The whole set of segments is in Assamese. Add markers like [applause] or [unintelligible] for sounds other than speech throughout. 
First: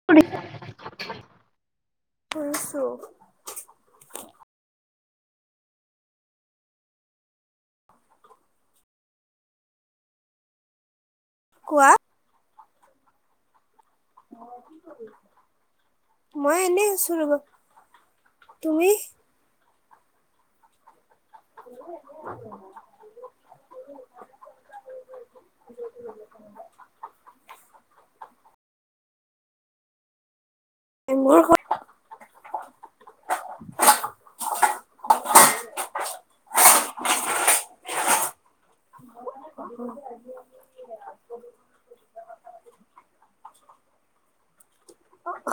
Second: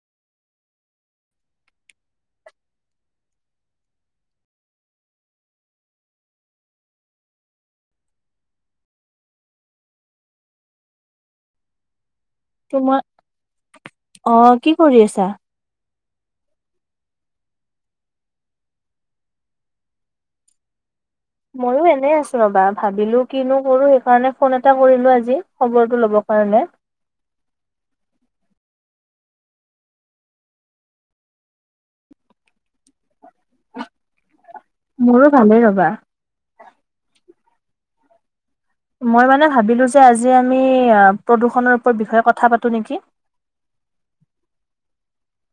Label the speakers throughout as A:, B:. A: শুনিছোঁ। কোৱা
B: তোমাৰ অ', কি কৰি আছা?
A: মই এনেই আছোঁ ৰ'বা। তুমি?
B: ময়ো এনেই আছো ৰবা। ভাবিলো কিনো কৰোঁ, সেইকাৰণে ফোন এটা কৰিলো আজি, খবৰটো ল'ব কাৰণে।
A: [inaudible]
B: মোৰো ভালেই ৰবা। মই মানে ভাবিলো যে আজি আমি প্ৰদূষণৰ ওপ বিষয়ে কথা পাতো নেকি!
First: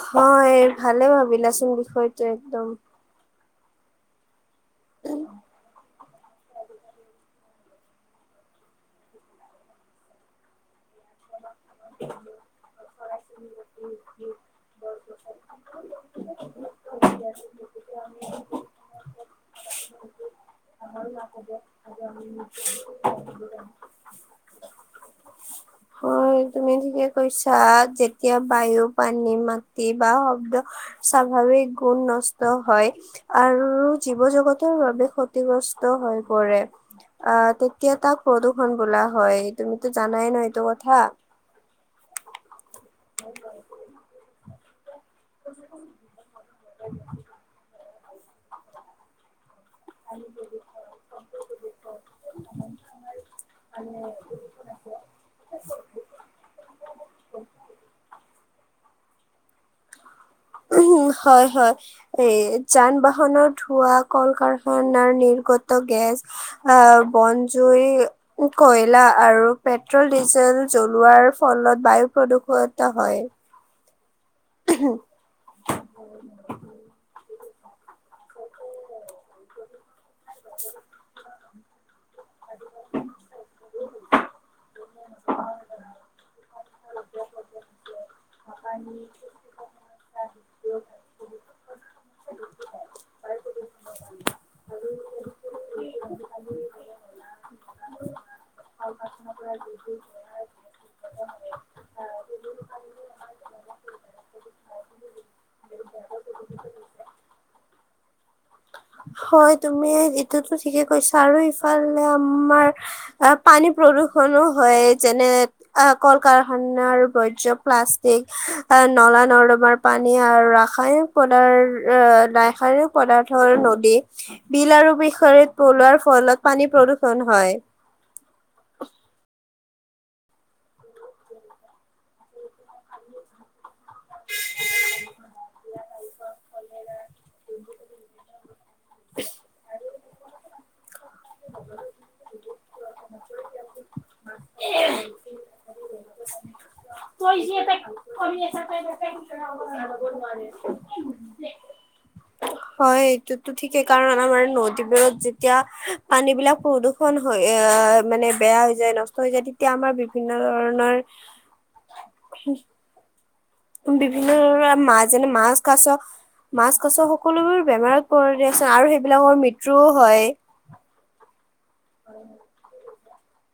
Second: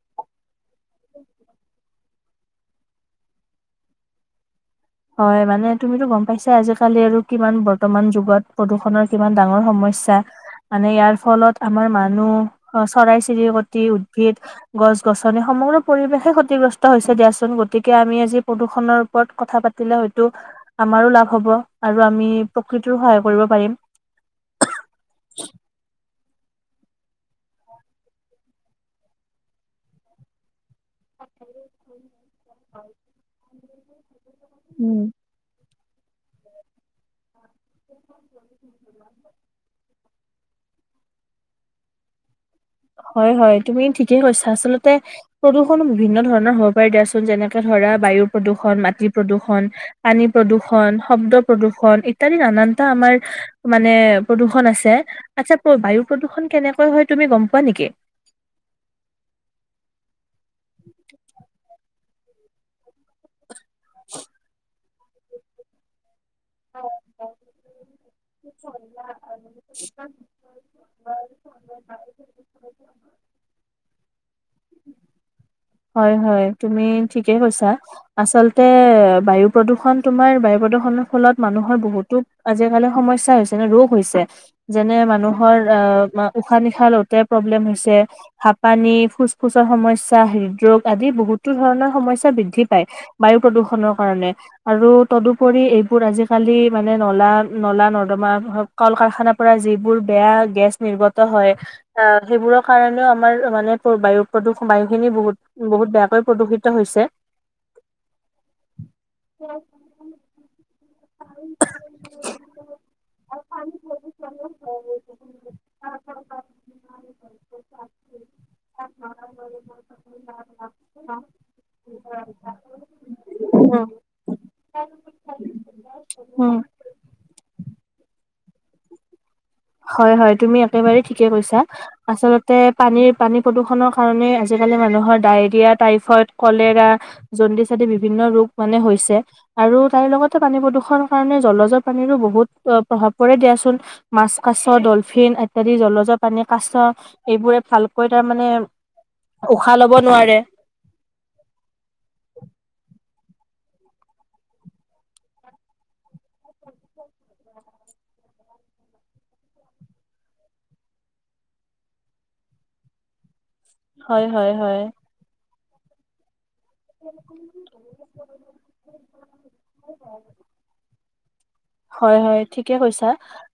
A: হয়, ভালে ভাবিলাচোন বিষয়টো একদম!
B: হয়, মানে তুমিতো গম পাইছাই আজিকালি আৰু কিমান বৰ্তমান যুগত প্ৰদূষণৰ কিমান ডাঙৰ সমস্যা! মানে ইয়াৰ ফলত আমাৰ মানুহ, চৰাই চিৰিকতি, উদ্ভিদ গছ গছনি, সমগ্ৰ পৰিৱেশে ক্ষতিগ্ৰস্ত হৈছে দিয়াচোন, গতিকে আমি আজি প্ৰদূষণৰ ওপৰত কথা পাতিলে হয়তো আমাৰো লাভ হ'ব আৰু আমি প্ৰকৃতিৰো সহায় কৰিব পাৰিম।
A: অ, তুমি ঠিকে কৈছা। যেতিয়া বায়ু, পানী, মাটি বা শব্দ স্বাভাৱিক গুণ নষ্ট হয়, আৰু জীৱ জগতৰ
B: উম
A: বাবে ক্ষত তিগ্ৰস্ত হৈ পৰে। আহ তেতিয়া তাক প্ৰদূৰ্ষণ বোলা হয়। তুমিতো জানাই ন এইটো কথা!
B: হয়, হয়, তুমি ঠিকেই কৈছা। আচলতে প্ৰদূষণ বিভিন্ন ধৰণ ণৰ হ'ব পাৰে দিয়াচোন, যেনেকে ধৰা বায়ু প্ৰদূষণ, মাটি প্ৰদূষণ পানী প্ৰদূষণ, শব্দ প্ৰদূষণ ইত্যাদি নানানটা আমাৰ মানে প্ৰদূষণ আছে, আচ্ছা প্ৰ বায়ু প্ৰদূষণ কেনেকৈ হয় তুমি গম পোৱা নেকি?
A: উম হয় হয় এ যান বাহনৰ ধোৱা, কল কাৰখানাৰ নিৰ্গত গেছ আ বনজুই কয়লা আৰু পেট্ৰল ডিজেল জ্বলোৱাৰ ফলত বায়ু প্ৰদূষিত হয়। [inaudible]
B: হয়, হয়, তুমি ঠিকে কৈছা। আচলতে বায়ু প্ৰদূষণ তোমাৰ বায়ু প্ৰদূষণৰ ফলত মানুহৰ বহুত তো আজিকালি সমস্যা হৈছে ন ৰোগ হৈছে যেনে মানুহৰ আ, উশাহ নিশাহ লওঁতে প্ৰব্লেম হৈছে, হাপানী, ফুচ চৰ সমস্যা, হৃদৰোগ আদি বহুতো ধৰণৰ সমস্যা বৃদ্ধি পায়। বায়ু প্ৰদূষণৰ কাৰণে। আৰু তদুপৰি এইবোৰ আজি কালি মানে নলা, নলা নৰ্দমা হ‌ওক, কল কাৰখানাৰ পৰা যিবোৰ বেয়া গেছ নিৰ্গত হয়, এ সেইবোৰৰ কাৰণেও আমাৰ মানে বায়ু প্ৰদূষ বায়ু খিনি বহুত বহুত বেয়াকৈ প্ৰদূষিত হৈছে।
A: হয় তুমি এইটোতো ঠিকে কৈছা, আৰু ইফালে আমাৰ আ পানী প্ৰদূষণো হয়, যেনে অ, কল কাৰখানাৰ বৰ্জ প্লাষ্টিক, নলা নৰ্দমাৰ পানী আৰু ৰাসায়নিক পদাৰ ৰাসায়নিক পদাৰ্থৰ নদী
B: উম।
A: বিল আৰু [unintelligible] পেলোৱাৰ ফলত পানী প্ৰদূষণ হয়।
B: হয়, হয়, তুমি একেবাৰে ঠিকেই কৈছা আচলতে পানীৰ পানী প্ৰদূষণৰ কাৰণে আজিকালি মানুহৰ ডায়েৰিয়া, টাইফইড, কলেৰা জণ্ডিচ আদি বিভিন্ন ৰোগ মানে হৈছে। আৰু তাইৰ লগতে পানী প্ৰদূৰষণৰ কাৰণে জলজৰ পানীৰো বহুত প্ৰভাৱ পৰে দিয়াচোন। মাছ, কাছ, ডলফিন ইত্যাদি জলজ পানী কাছ। এইবোৰে ভালকৈ তাৰমানে উশাহ লব নোৱাৰে
A: [unintelligible] হয়, এইটোতো ঠিকেই কাৰণ আমাৰ নদীবোৰত যেতিয়া পানী বিলাক প্ৰদূ ষণ হৈ আহ' মানে বেয়া হৈ যায় নষ্ট হৈ যায়। তেতিয়া আমাৰ বিভিন্ন ধৰণৰ [unintelligible]
B: হয়
A: বিভিন্ন
B: হয়
A: ধৰণৰ
B: হয়।
A: মাছ যেনে মাছ, কাছ মাছ, কাছ সকলোবোৰ বেমাৰত পৰি আছে আৰু সেইবিলাকৰ মৃত্যুও হয়।
B: হয় হয়, ঠিকে কৈছা।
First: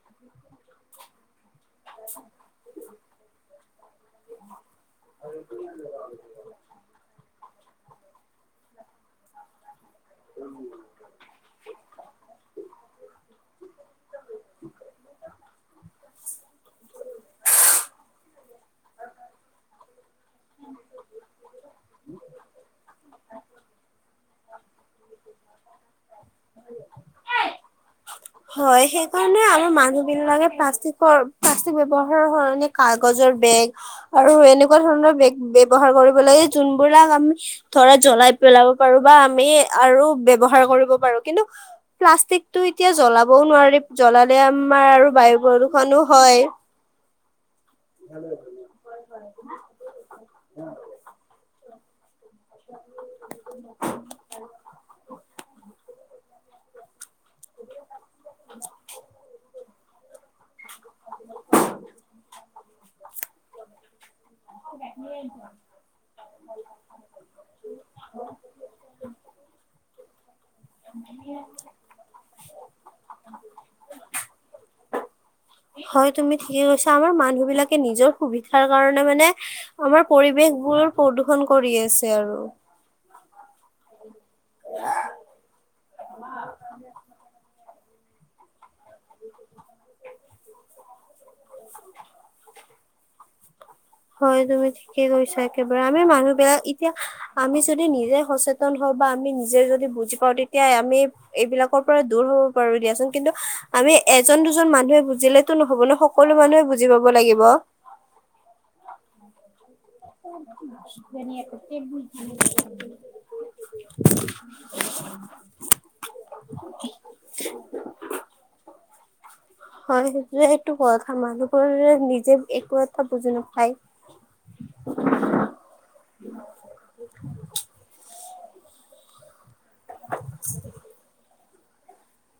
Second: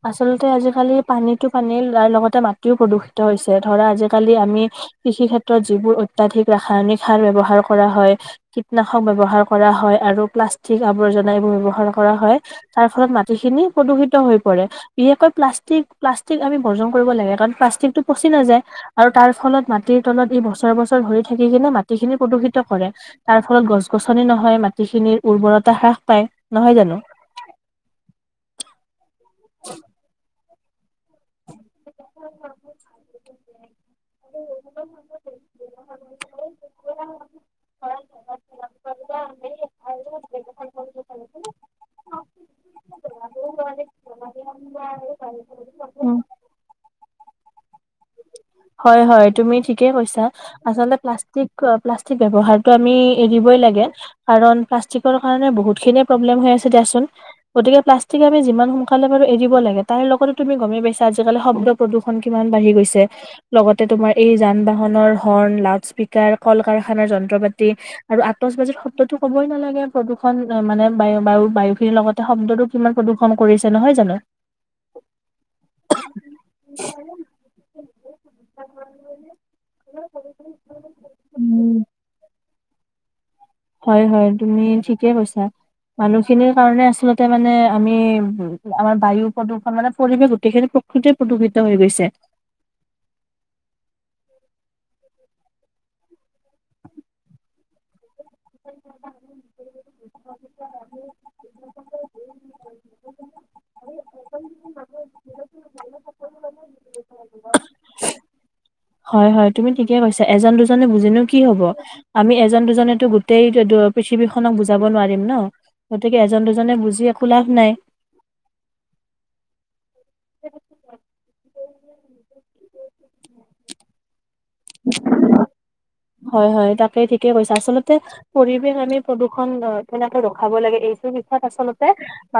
B: আচলতে আজিকালি পানীটো পানী তাৰ লগতে মাটিও প্ৰদূষিত হৈছে। ধৰা আজিকালি আমি কৃষি ক্ষেত্ৰত যিবোৰ অত্যাধিক ৰাসায়নিক সাৰ ব্যয়ৱহাৰ কৰা হয়- কীটনাশক ব্যৱহাৰ কৰা হয় আৰু প্লাষ্টিক আৱৰ্জনা এইবোৰ ব্যৱহাৰ কৰা হয়। তাৰ ফলত মাটিখিনি প্ৰদূষিত হৈ পৰে। বিশেষকৈ প্লাষ্টিক প্লাষ্টিক আমি বৰ্জন কৰিব লাগে কাৰণ প্লাষ্টিকটো পচি নাযায় আৰু তাৰ ফলত মা মাটিৰ তলত ই বছৰ বছৰ ধৰি থাকি কিনে মাটি খিনি প্ৰদূষিত কৰে। তাৰ ফলত গছ-গছনি নহয়, মাটিখিনিৰ উৰ্বৰতা হ্ৰাস পায়, নহয় জানোঁ।
A: হয়, সেইকাৰণে আমাৰ মানুহ বিলাকে প্লাষ্টিকৰ প্লাষ্টিক ব্যৱহাৰৰ সলনি কাগজৰ বেগ আৰু এনেকুৱা ধৰণৰ বেগ ব্যৱহাৰ কৰিব লাগে যোনবিলাক আমি ধৰা জ্বলাই পেলাব পাৰো বা আমি আৰু ব্যৱহাৰ কৰিব পাৰো। কিন্তু প্লাষ্টিকটো এতিয়া জ্বলাবও নোৱাৰি জ্বলালে আমাৰ আৰু বায়ু প্ৰদূষনো
B: উম
A: হয়। ভালে [unintelligible]
B: হয় হয়, তুমি ঠিকে কৈছা, আচলতে প্লাষ্টিক প্লাষ্টিক ব্যৱহাৰটো আমি এৰিবই লাগে। কাৰণ প্লাষ্টিকৰ কাৰণে বহুত খিনিয়ে প্ৰব্লেম হৈ আছে দিয়াচোন। গতিকে প্লা ষ্টিক আমি যিমান সোনকালে পাৰোঁ এৰিব লাগে। তাই লগত তুমি গমেই পাইছা আজিকালি শব্দ প্ৰদূষণ কিমান বাঢ়ি গৈছে। লগতে তোমাৰ এই যান-বাহনৰ হৰ্ণ, লাউড স্পীকাৰ, কল-কাৰখানাৰ, যন্ত্ৰ পাতি আৰু আতচবাজিত শব্দতো ক'বই নালাগে প্ৰদূষণ মানে বায়ু বায়ু বায়ু খিনিৰ লগতে শব্দটো কিমান প্ৰদূ্ষণ কৰিছে নহয় জানো।
A: হয়, তুমি ঠিকে কৈছা, আমাৰ মানুহ বিলাকে নিজৰ সুবিধাৰ কাৰণে মানে আমাৰ পৰিৱেশ বোৰ প্ৰদূৰষন কৰি
B: উম
A: আছে আৰু।
B: হয় হয়, তুমি ঠিকে কৈছা, মানুহখিনিৰ কাৰণে আচলতে মানে আমি উ, আমাৰ বায়ু প্ৰদূষণ মানে পৰিৱেশ গোটেইখিনি প্ৰকৃতি প্ৰদূষিত হৈ গৈছে।
A: হয়, তুমি ঠিকে কৈছা একেবাৰে, আমি মানুহ বিলাক এতিয়া আমি যদি নিজে সচে তন হওঁ বা আমি নিজে যদি বুজি পাওঁ তেতিয়া আমি এইবিলাকৰ পৰা দূৰ হ'ব পাৰো দিয়াচোন। কিন্তু আমি এজন দুজন মানুহে বুজিলেতো নহ'ব ন সকলো মানুহে বুজি পাব লাগিব।
B: হয় হয়, তুমি ঠিকে কৈছা, এজন দুজনে বুজিলো কি হ'ব, আমি এজন দুজনেটো গোটেই পৃথিৱীখনক বুজাব নোৱাৰিম ন। গতিকে এজন দুজনে বুজি একো লাভ নাই।
A: [unintelligible] হয়, সেইটো কথা, মানুহবোৰে নিজে একো এটা বুজি না পায়।
B: [inaudible] হয় হয় তাকে ঠিকেই কৈছে। আচলতে পৰিৱেশ আমি- প্ৰদূষন অ কেনেকে ৰখাব লাগে? এইটোৰ দিশত- আচলতে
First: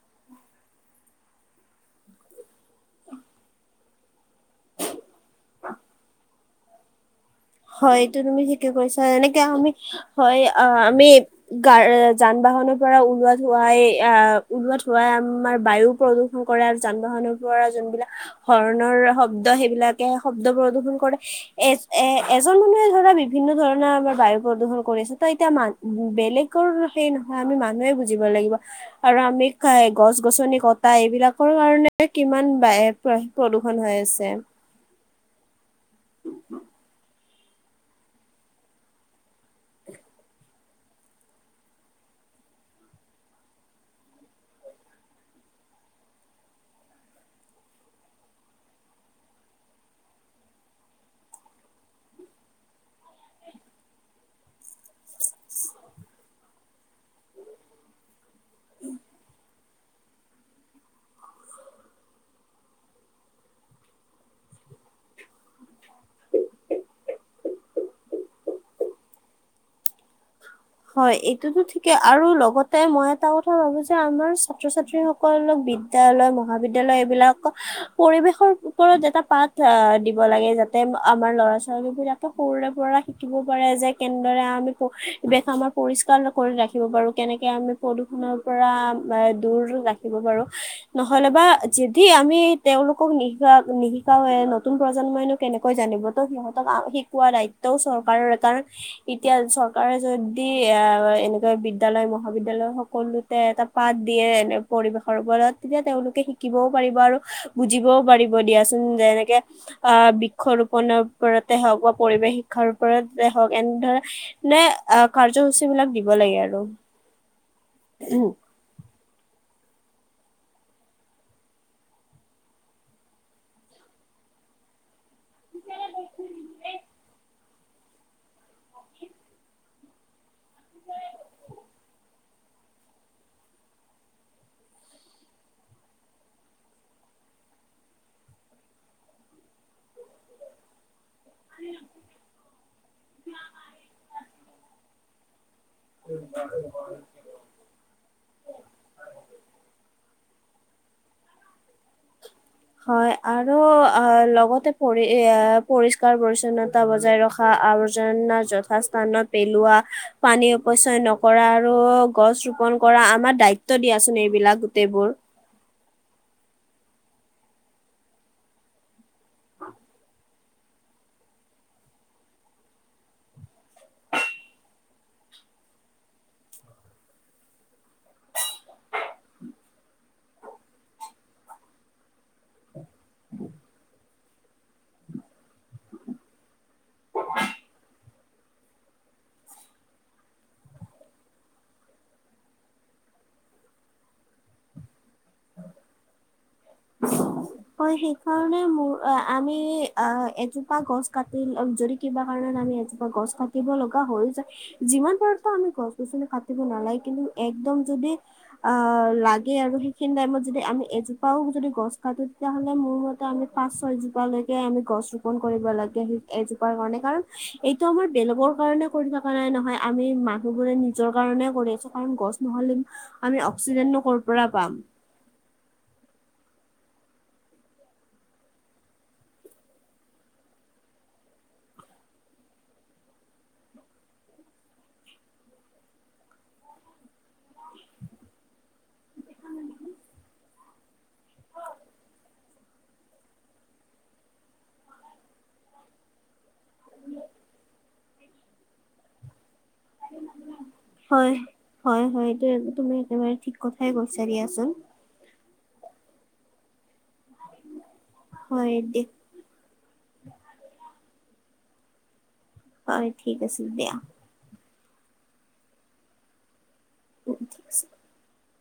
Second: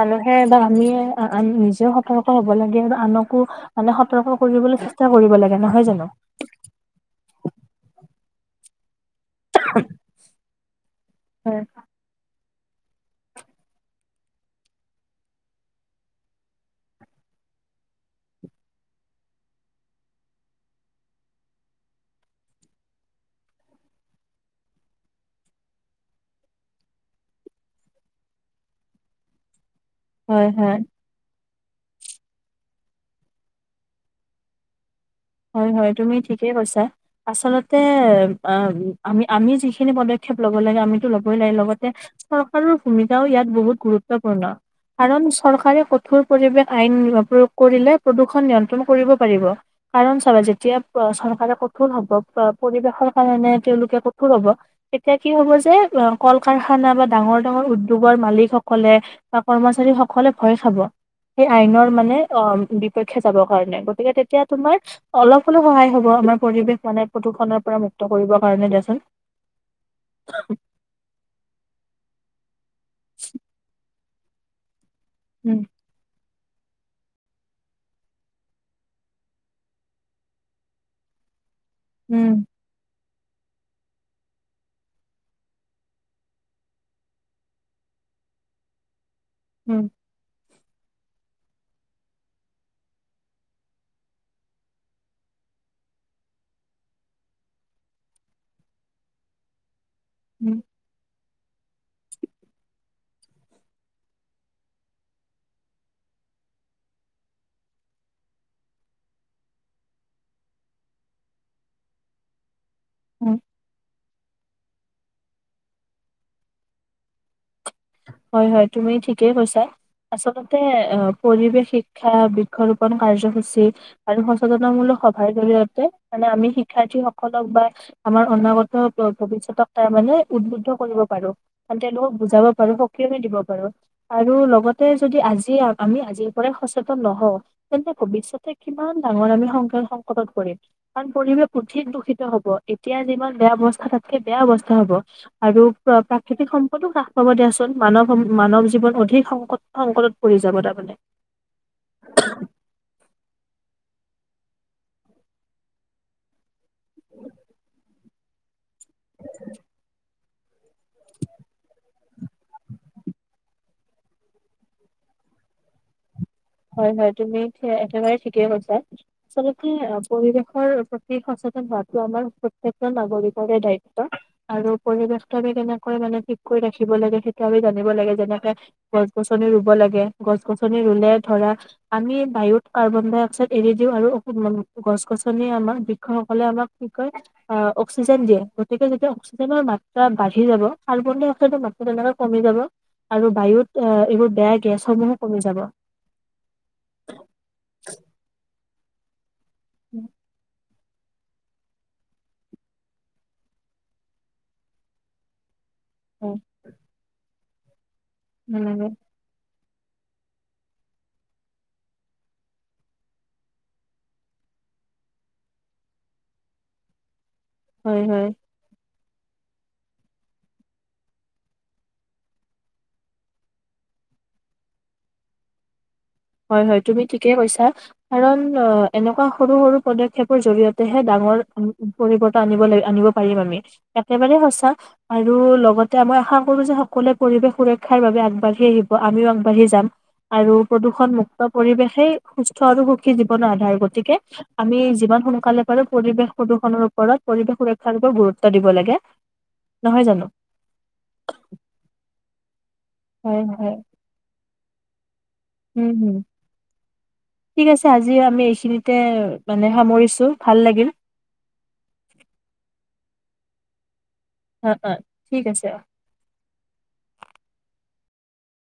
B: মানুহে বা আমি আ নিজেও সতৰ্ক হব লাগে আৰু আনকো- মানে সতৰ্ক কৰিবলৈ চেষ্টা কৰিব লাগে। নহয় জানো?
A: হয় এইটো তুমি ঠিকে কৈছা। এনেকে আমি হয় অ আমি
B: হয়
A: গা- যান বাহনৰ পৰা ওলোৱা ধোৱাই আহ ওলাৱা ধোৱাই আমাৰ বায়ু প্ৰদূ- খন কৰা যান বাহনৰ পৰা যোনবিলাক- হৰণৰ শব্দ সেইবিলাকে শব্দ প্ৰদূশন কৰে এচ এ- এজন মানুহে ধৰা বিভিন্ন ধৰণৰ আমাৰ বায়ু প্ৰদূষণ কৰি আছে। ত এতিয়া ম উ বেলেগ- কৰ সেই নহয় আমি মানুহে বুজিব লাগিব। আৰু আমি- খাই গছ
B: হয়
A: গছনি
B: হয়
A: কটা এইবিলাকৰ কাৰণে কিমান বায়ু প্ৰদূৰন হৈ আছে।
B: হয় হয় তুমি ঠিকেই কৈছা। আচলতে আ আমি আমি যিখিনি পদক্ষেপ ল'ব লাগে আমিতো ল'বই লাগে, লগতে- চৰকাৰৰ ভূমিকাও ইয়াত বহুত গুৰুত্বপূৰ্ণ। কাৰণ চৰকাৰে কঠোৰ পৰিবেশ আইন প্ৰয়োগ কৰিলে প্ৰদূৰ্ষণ নিয়ন্ত্ৰণ কৰিব পাৰিব। কাৰণ চাবা যেতিয়া চৰকাৰে কঠোৰ হব পৰিবেশৰ কাৰণে তেওঁলোকে কঠোৰ হব- এতিয়া কি হব যে, কল কাৰখানা বা ডাঙৰ ডাঙৰ উদ্যোগৰ মালিক সকলে- বা কৰ্মচাৰী সকলে ভয় খাব। সেই আইনৰ মানে অ বিপক্ষে যাব কাৰণে। গতিকে তেতিয়া তোমাৰ- অলপ হলেও সহায় হ'ব আমাৰ পৰিৱেশ মানে প্ৰদূষণৰ পৰা মুক্ত কৰিবৰ কাৰণে দেচোন- [inaudible]
A: হয় এইটোতো ঠিকেই আৰু লগতে মই এটা কথা ভাবিছোঁ আমাৰ ছাত্ৰ ছাত্ৰীস- সকলো
B: উম,
A: বিদ্যালয় মহাবিদ্যালয় এইবিলাক- পৰিৱেশৰ ওপৰত এটা পাঠ আহ দিব লাগে যাতে আমাৰ ল'ৰা- ছোৱালীবিলাকে
B: উম,
A: সৰুৰে পৰা শিকিব পাৰে যে কেনেদৰে আমি- পৰিৱেশ আমাৰ পৰিষ্কাৰ কৰি ৰাখিব পাৰো? কেনেকে আমি প্ৰদূষণৰ পৰা- দূৰ
B: উম,
A: ৰাখিব পাৰো? নহলে বা যদি আমি তেওঁওলোকক নিশিকা নিশিকাও এ নতুন প্ৰজন্মইনো- কেনেকৈ জানিব? তো সিহঁতক শিকোৱা দায়িত্বও চৰকাৰৰ। কাৰণ এতিয়া চৰ- কাৰে যদি
B: উম,
A: এ এনেকুৱা বি- বিদ্যালয় মহাবিদ্যালয় সকলোতে এটা পাঠ দিয়ে এনে পৰিৱেশৰ ওপৰত, তেতিয়া তেওঁলোকে হি- কিবও পাৰিব আৰু বুজিবও পাৰিব দিয়াচোন। যেনেকে- আহ বৃক্ষ ৰোপনৰ ওপতে হওক বা পৰিৱেশ শিক্ষাৰ- ওপৰতে
B: উম।
A: হওক এনেধ নে আহ কাৰ্যসূচী বিলাক দিব লাগে আৰু।
B: হয় হয় তুমি ঠিকেই কৈছে। আচলতে অ পৰিৱেশ শিক্ষা বৃক্ষৰোপন কাৰ্যসূচী- আৰু সচেতনামূলক সভাৰ জৰিয়তে, মানে আমি শিক্ষাৰ্থী সকলক বা- আমাৰ অনাগত ভৱিষ্যতক তাৰ মানে উদ্বুদ্ধ কৰিব পাৰো। মানে তেওঁলোকক বুজাব- মানে সকিয় দিব পাৰো। আৰু লগতে যদি আজি আমি আজিৰ পৰাই সচেতন নহওঁ- তেন্তে ভৱিষ্যতে কিমান ডাঙৰ আমি সংক সংকেটত কৰিম? কাৰণ পৰিৱেশ অধিক দূষিত হব। এতিয়া যিমান বেয়া অৱস্থা তাতকে বেয়া অৱস্থা হব। আৰু প্ৰাকৃতিক সম্পদো হা- হ'ব দিয়াচোন মানৱ মানৱ জীৱন অধিক সংক সংকটত পৰি যাব তাৰমানে।
A: [unintelligible] হয় আৰু অ লগতে পৰি পৰিষ্কাৰ পৰিচ্ছন্নত। বজাই ৰখা আৰ্জনাৰ যথা স্থানত পেলোৱা। পানী অচয় নকৰা আৰু গছ, ৰোপন কৰা আমাৰ দায়িত্ব দিয়াচোন এইবিলাক গোটেইবোৰ।
B: হয় হয় তুমি একেবাৰে ঠিকেই কছা। আচলতে পৰিৱেশৰ প্ৰতি সচেতন হোৱাাতটো আমাৰ প্ৰত্যেকজন নাগৰিকৰে দায়িত্ব। আৰু পৰিবেশটো আমি কেনেকৈ মানে ঠিক কৰি ৰাখিব লাগে সেইটো আমি জানিব লাগে যেনেকে গছ -গছনি ৰুব লাগে গছ -গছনি ৰুলে ধৰা। আমি বায়ুত কাৰ্বন -ডাই -অক্সাইড এৰি দিওঁ আৰু গছ গছনি আমাৰ বৃক্ষসকলে আমাক কি কয়। অ অক্সিজেন, দিয়ে গতিকে যেতি অক্সিজেনৰ মাত্ৰা বাঢ়ি যাব কাৰ্বন -ডাই -অক্সাইডৰ মাত্ৰা তেনেকে কমি যাব আৰু বায়ুত, এইবোৰ বেয়া গেছসমূহো, কমি যাব।
A: হয় সেই কাৰণে মোৰ আমি অ
B: যাব।
A: এয পা গছ, কাটি যদি কিবা কাৰণত আমি এজোপা গছ, কাটিব লগা হৈ যায়। যিমান পাৰো আমি গছ কাটিব নালাগে কিন্তু একদম যদি
B: নালাগে
A: আহ লাগে আৰু সিনি টাইমত যদি আমি এজোপাও যদি গছ, কাটো। তেতিয়াহ'লে মোৰ মতে আমি পাঁচ ছয়জোপাালৈকে আমি গছ ৰোপন কৰিব লাগে সেই এজোপাৰ কাৰণে কাৰণ। এইটো
B: হয়
A: আমাৰ
B: হয়
A: বেলগৰ কাৰণে কৰি থকা নাই নহয় আমি মানুহবোৰে নিজৰ কাৰণে কৰি আছো কাৰণ গছ, নহ'লে আমি অক্সিজেনো, কৰ'ৰ পৰা পাম।
B: হয় হয় তুমি ঠিকেই কৈছা। কাৰণ অ এনেকুৱা সৰু সৰু পদক্ষেপৰ জৰিয়তেহে ডাঙৰ পৰিৱৰ্তন আনিব লাগ আনিব পাৰিম আমি একেবাৰে সঁচা। আৰু লগতে আমই আশা কৰো যে সকলোৱে পৰিৱেশ সুৰক্ষাৰ বাবে আগবাঢ়ি আহিব আমিও আগবাঢ়ি যাম। আৰু প্ৰদূষণ মুুক্ত, পৰিৱেশেই সুস্থ আৰু সুখী জীৱনৰ আধাৰ গতিকে আমি যিমান সোনকালে পাৰো পৰিৱেশ প্ৰদূষণৰ, ওপৰত পৰিৱেশ সুৰক্ষ [unintelligible] গুৰুত্ব দিব লাগে নহয় জানো
A: হয় হয় হয় এই তুমি একেবাৰে
B: হয়
A: ঠিক
B: হয়
A: কথাই কৈছা দিয়াচোন।
B: উম হম ঠিক আছে আজিও আমি
A: হয়
B: এইখিনিতে
A: দে
B: মানে সামৰিছো ভাল লাগিল।
A: হয় ঠিক আছে দিয়া।
B: হয়, হয় ঠিক আছে।
A: অ ঠিক আছে।